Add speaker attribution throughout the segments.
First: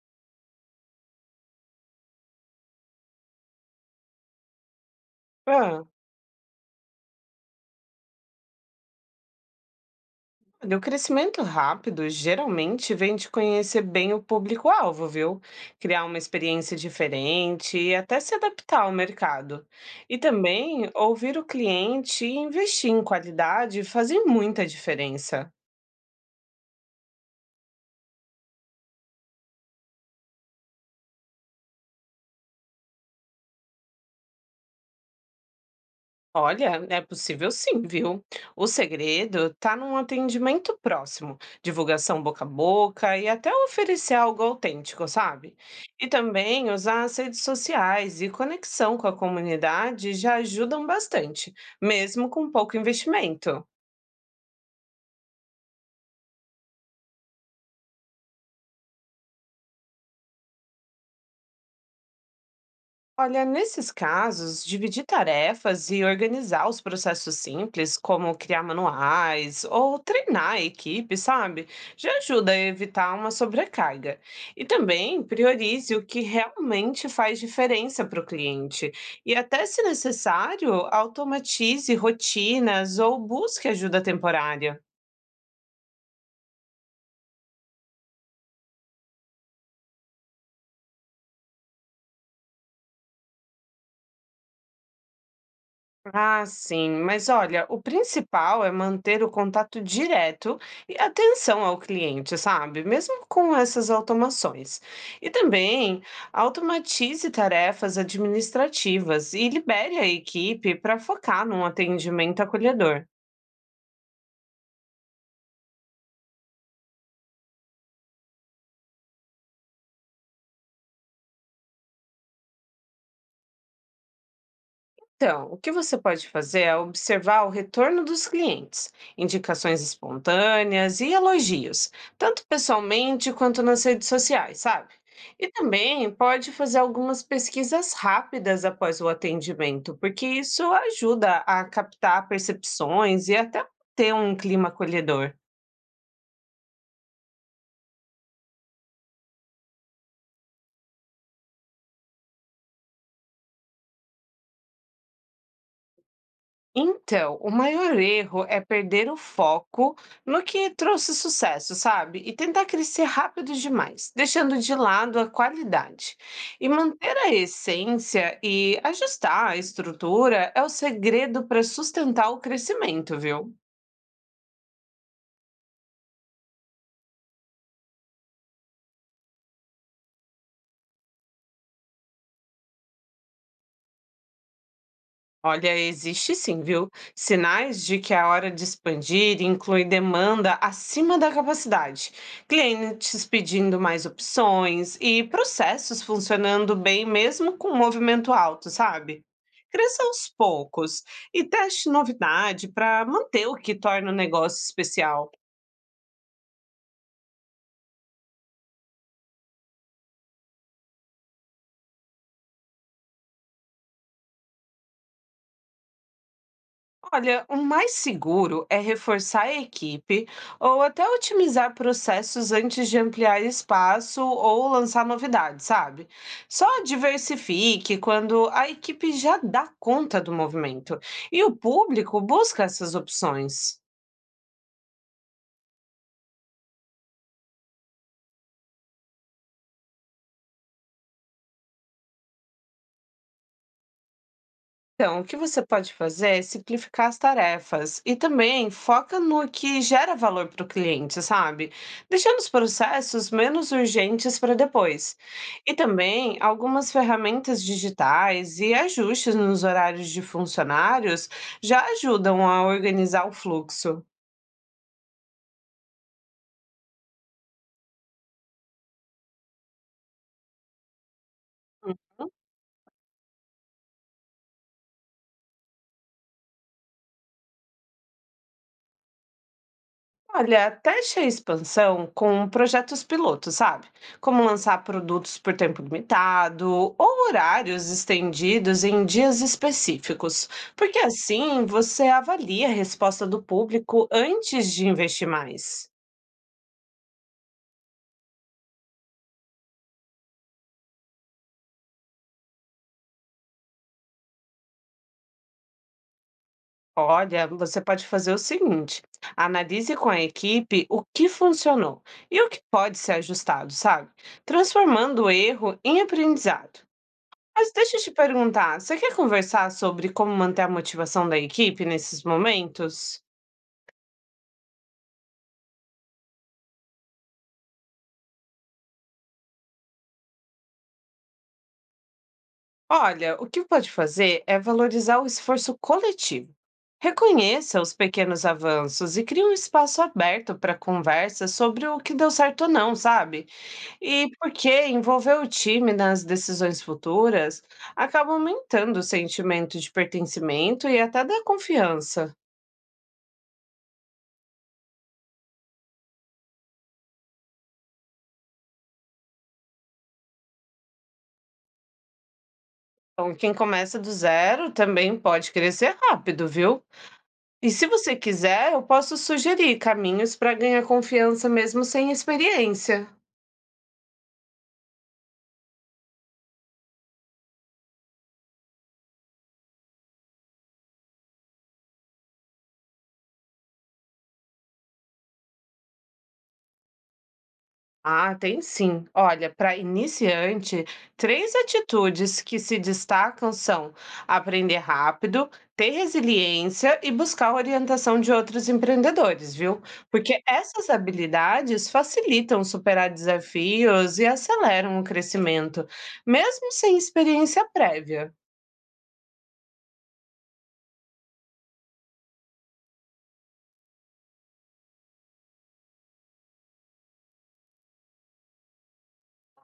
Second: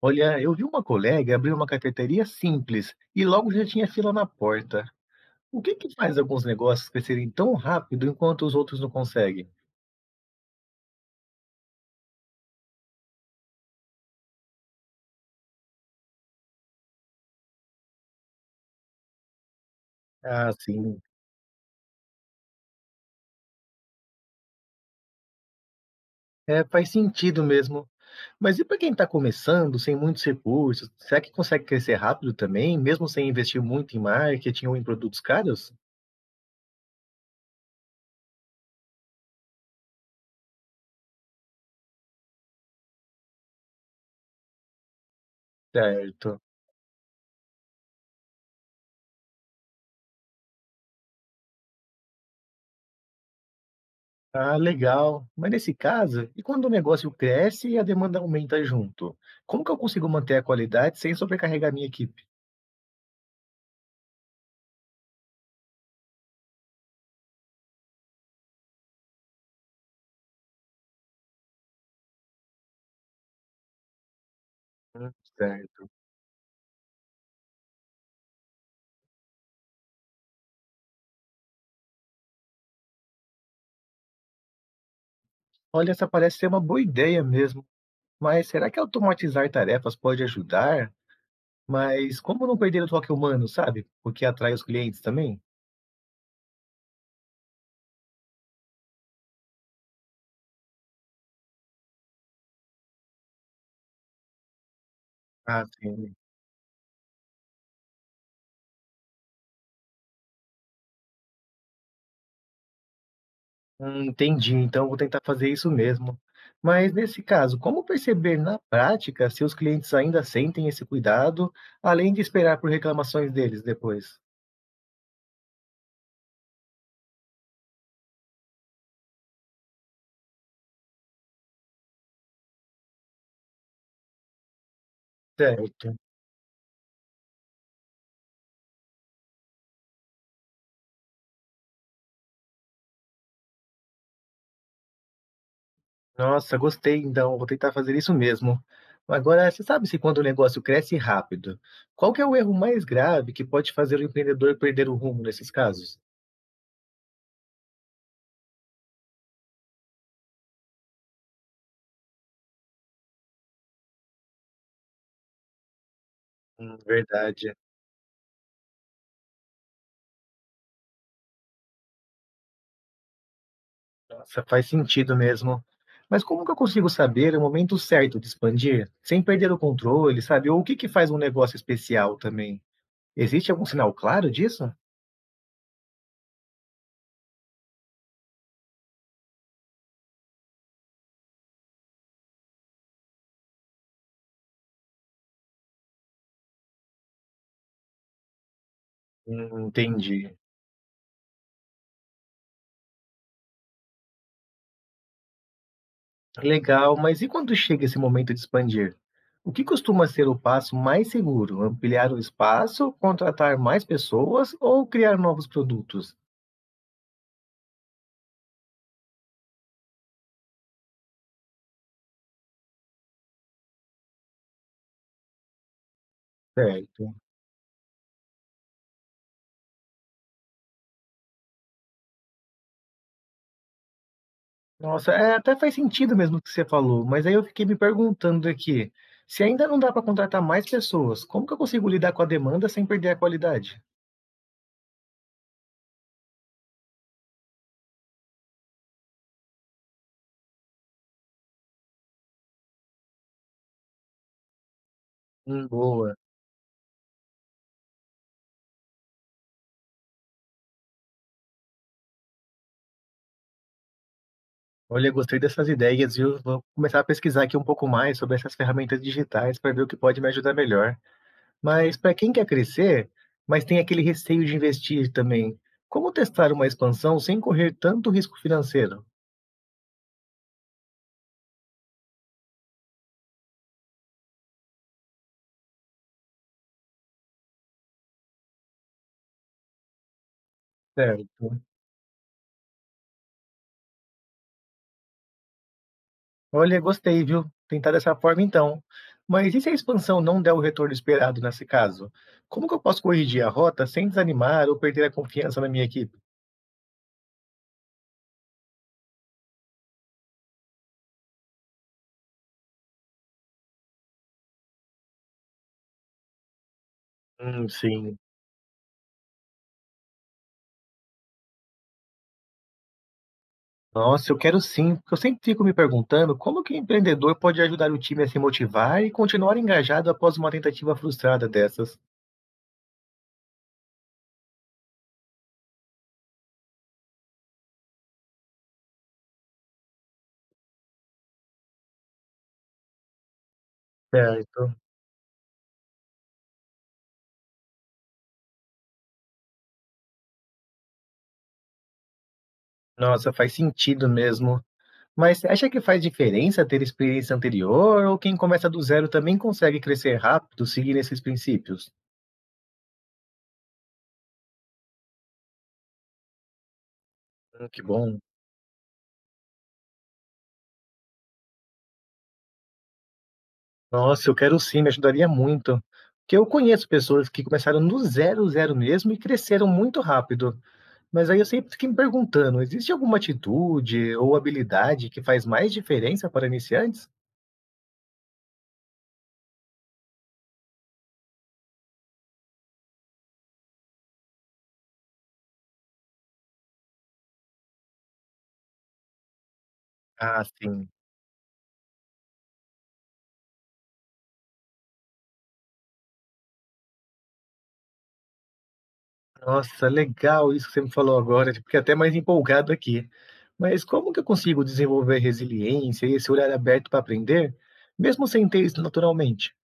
Speaker 1: Olha, eu vi uma colega abrir uma cafeteria simples e logo já tinha fila na porta. O que
Speaker 2: Hã.
Speaker 1: que faz alguns negócios crescerem tão rápido enquanto os outros não conseguem?
Speaker 2: Olha, o crescimento rápido geralmente vem de conhecer bem o público-alvo, viu? Criar uma experiência diferente e até se adaptar ao mercado. E
Speaker 1: Ah,
Speaker 2: também
Speaker 1: sim.
Speaker 2: ouvir o cliente e investir em qualidade fazem muita diferença.
Speaker 1: É, faz sentido mesmo. Mas e para quem está começando, sem muitos recursos, será que consegue crescer rápido também, mesmo sem investir muito em marketing ou em produtos caros?
Speaker 2: Olha, é possível sim, viu? O segredo está num atendimento próximo, divulgação boca a boca e até oferecer algo autêntico, sabe? E
Speaker 1: Certo.
Speaker 2: também usar as redes sociais e conexão com a comunidade já ajudam bastante, mesmo com pouco investimento.
Speaker 1: Ah, legal. Mas nesse caso, e quando o negócio cresce e a demanda aumenta junto? Como que eu consigo manter a qualidade sem sobrecarregar minha equipe?
Speaker 2: Olha, nesses casos, dividir tarefas e organizar os processos simples, como criar manuais ou treinar a equipe, sabe? Já ajuda a evitar uma sobrecarga. E
Speaker 1: Hum,
Speaker 2: também
Speaker 1: Certo.
Speaker 2: priorize o que realmente faz diferença para o cliente. E até, se necessário, automatize rotinas ou busque ajuda temporária.
Speaker 1: Olha, essa parece ser uma boa ideia mesmo. Mas será que automatizar tarefas pode ajudar? Mas como não perder o toque humano, sabe? O que atrai os clientes também?
Speaker 2: Ah, sim, mas olha, o principal é manter o contato direto e atenção ao cliente, sabe? Mesmo com essas automações. E
Speaker 1: Ah,
Speaker 2: também
Speaker 1: sim.
Speaker 2: automatize tarefas administrativas e libere a equipe para focar num atendimento acolhedor.
Speaker 1: Entendi. Então vou tentar fazer isso mesmo. Mas nesse caso, como perceber na prática se os clientes ainda sentem esse cuidado, além de esperar por reclamações deles depois?
Speaker 2: Então, o que você pode fazer é observar o retorno dos clientes, indicações espontâneas e elogios, tanto pessoalmente quanto nas redes sociais, sabe? E
Speaker 1: Certo.
Speaker 2: também pode fazer algumas pesquisas rápidas após o atendimento, porque isso ajuda a captar percepções e até ter um clima acolhedor.
Speaker 1: Nossa, gostei então, vou tentar fazer isso mesmo. Agora, você sabe se quando o negócio cresce rápido, qual que é o erro mais grave que pode fazer o empreendedor perder o rumo nesses casos?
Speaker 2: Então, o maior erro é perder o foco no que trouxe sucesso, sabe? E tentar crescer rápido demais, deixando de lado a qualidade. E manter a
Speaker 1: Verdade.
Speaker 2: essência e ajustar a estrutura é o segredo para sustentar o crescimento, viu?
Speaker 1: Nossa, faz sentido mesmo. Mas como que eu consigo saber o momento certo de expandir, sem perder o controle, sabe? Ou o que que faz um negócio especial também? Existe algum sinal claro disso?
Speaker 2: Olha, existe sim, viu? Sinais de que é a hora de expandir inclui demanda acima da capacidade, clientes pedindo mais opções e processos funcionando bem mesmo com movimento alto, sabe? Cresça aos
Speaker 1: Entendi.
Speaker 2: poucos e teste novidade para manter o que torna o negócio especial.
Speaker 1: Legal, mas e quando chega esse momento de expandir? O que costuma ser o passo mais seguro? Ampliar o espaço, contratar mais pessoas ou criar novos produtos?
Speaker 2: Olha, o mais seguro é reforçar a equipe ou até otimizar processos antes de ampliar espaço ou lançar novidades, sabe? Só
Speaker 1: Certo.
Speaker 2: diversifique quando a equipe já dá conta do movimento e o público busca essas opções.
Speaker 1: Nossa, é, até faz sentido mesmo o que você falou, mas aí eu fiquei me perguntando aqui, se ainda não dá para contratar mais pessoas, como que eu consigo lidar com a demanda sem perder a qualidade?
Speaker 2: Então, o que você pode fazer é simplificar as tarefas e também foca no que gera valor para o cliente, sabe? Deixando os processos menos urgentes para depois. E
Speaker 1: Boa.
Speaker 2: também algumas ferramentas digitais e ajustes nos horários de funcionários já ajudam a organizar o fluxo.
Speaker 1: Olha, gostei dessas ideias, viu? Vou começar a pesquisar aqui um pouco mais sobre essas ferramentas digitais para ver o que pode me ajudar melhor. Mas para
Speaker 2: Uhum.
Speaker 1: quem quer crescer, mas tem aquele receio de investir também, como testar uma expansão sem correr tanto risco financeiro?
Speaker 2: Olha, teste a expansão com projetos pilotos, sabe? Como lançar produtos por tempo limitado ou horários estendidos em dias específicos, porque
Speaker 1: Certo.
Speaker 2: assim você avalia a resposta do público antes de investir mais.
Speaker 1: Olha, gostei, viu? Tentar dessa forma então. Mas e se a expansão não der o retorno esperado nesse caso? Como que eu posso corrigir a rota sem desanimar ou perder a confiança na minha equipe?
Speaker 2: Olha, você pode fazer o seguinte: analise com a equipe o que funcionou e o que pode ser ajustado, sabe? Transformando o erro em aprendizado. Mas deixa eu te
Speaker 1: Sim.
Speaker 2: perguntar, você quer conversar sobre como manter a motivação da equipe nesses momentos?
Speaker 1: Nossa, eu quero sim, porque eu sempre fico me perguntando como que o empreendedor pode ajudar o time a se motivar e continuar engajado após uma tentativa frustrada dessas.
Speaker 2: Olha, o que pode fazer é valorizar o esforço coletivo. Reconheça os pequenos avanços e crie um espaço aberto para conversa sobre o que deu certo ou não, sabe? E
Speaker 1: Certo.
Speaker 2: porque envolver o time nas decisões futuras acaba aumentando o sentimento de pertencimento e até da confiança.
Speaker 1: Nossa, faz sentido mesmo. Mas você acha que faz diferença ter experiência anterior ou quem começa do zero também consegue crescer rápido seguindo esses princípios?
Speaker 2: Então, quem começa do zero também pode crescer rápido, viu? E
Speaker 1: Que
Speaker 2: se você
Speaker 1: bom.
Speaker 2: quiser, eu posso sugerir caminhos para ganhar confiança mesmo sem experiência.
Speaker 1: Nossa, eu quero sim, me ajudaria muito. Porque eu conheço pessoas que começaram do zero, zero mesmo e cresceram muito rápido. Mas aí eu sempre fiquei me perguntando, existe alguma atitude ou habilidade que faz mais diferença para iniciantes?
Speaker 2: Ah, tem sim. Olha, para iniciante, 3 atitudes que se destacam são aprender rápido, ter resiliência e buscar a orientação de outros empreendedores, viu? Porque
Speaker 1: Ah,
Speaker 2: essas
Speaker 1: sim.
Speaker 2: habilidades facilitam superar desafios e aceleram o crescimento, mesmo sem experiência prévia.
Speaker 1: Nossa, legal isso que você me falou agora, fiquei até mais empolgado aqui. Mas como que eu consigo desenvolver resiliência e esse olhar aberto para aprender, mesmo sem ter isso naturalmente?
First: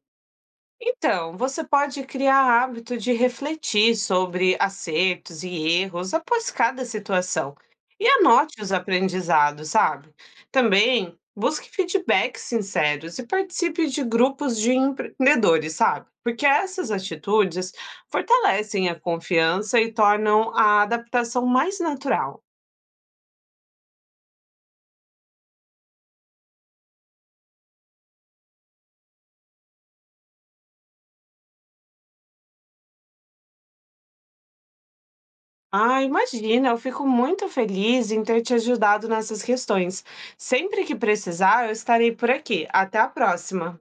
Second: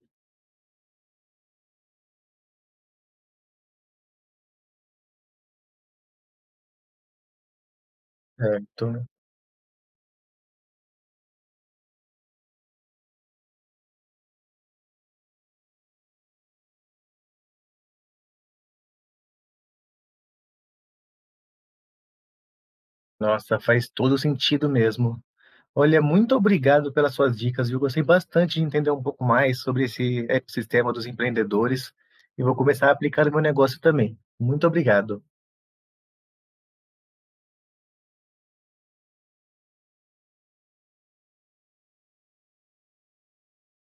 Speaker 2: Então, você pode criar hábito de refletir sobre acertos e erros após cada situação e anote os
Speaker 1: Certo, né?
Speaker 2: aprendizados, sabe? Também busque feedbacks sinceros e participe de grupos de empreendedores, sabe? Porque essas atitudes fortalecem a confiança e tornam a adaptação mais natural.
Speaker 1: Nossa, faz todo sentido mesmo. Olha, muito obrigado pelas suas dicas, viu? Gostei bastante de entender um pouco mais sobre esse ecossistema dos empreendedores e vou começar a aplicar no meu negócio também. Muito obrigado.
Speaker 2: Ah, imagina, eu fico muito feliz em ter te ajudado nessas questões. Sempre que precisar, eu estarei por aqui. Até a próxima!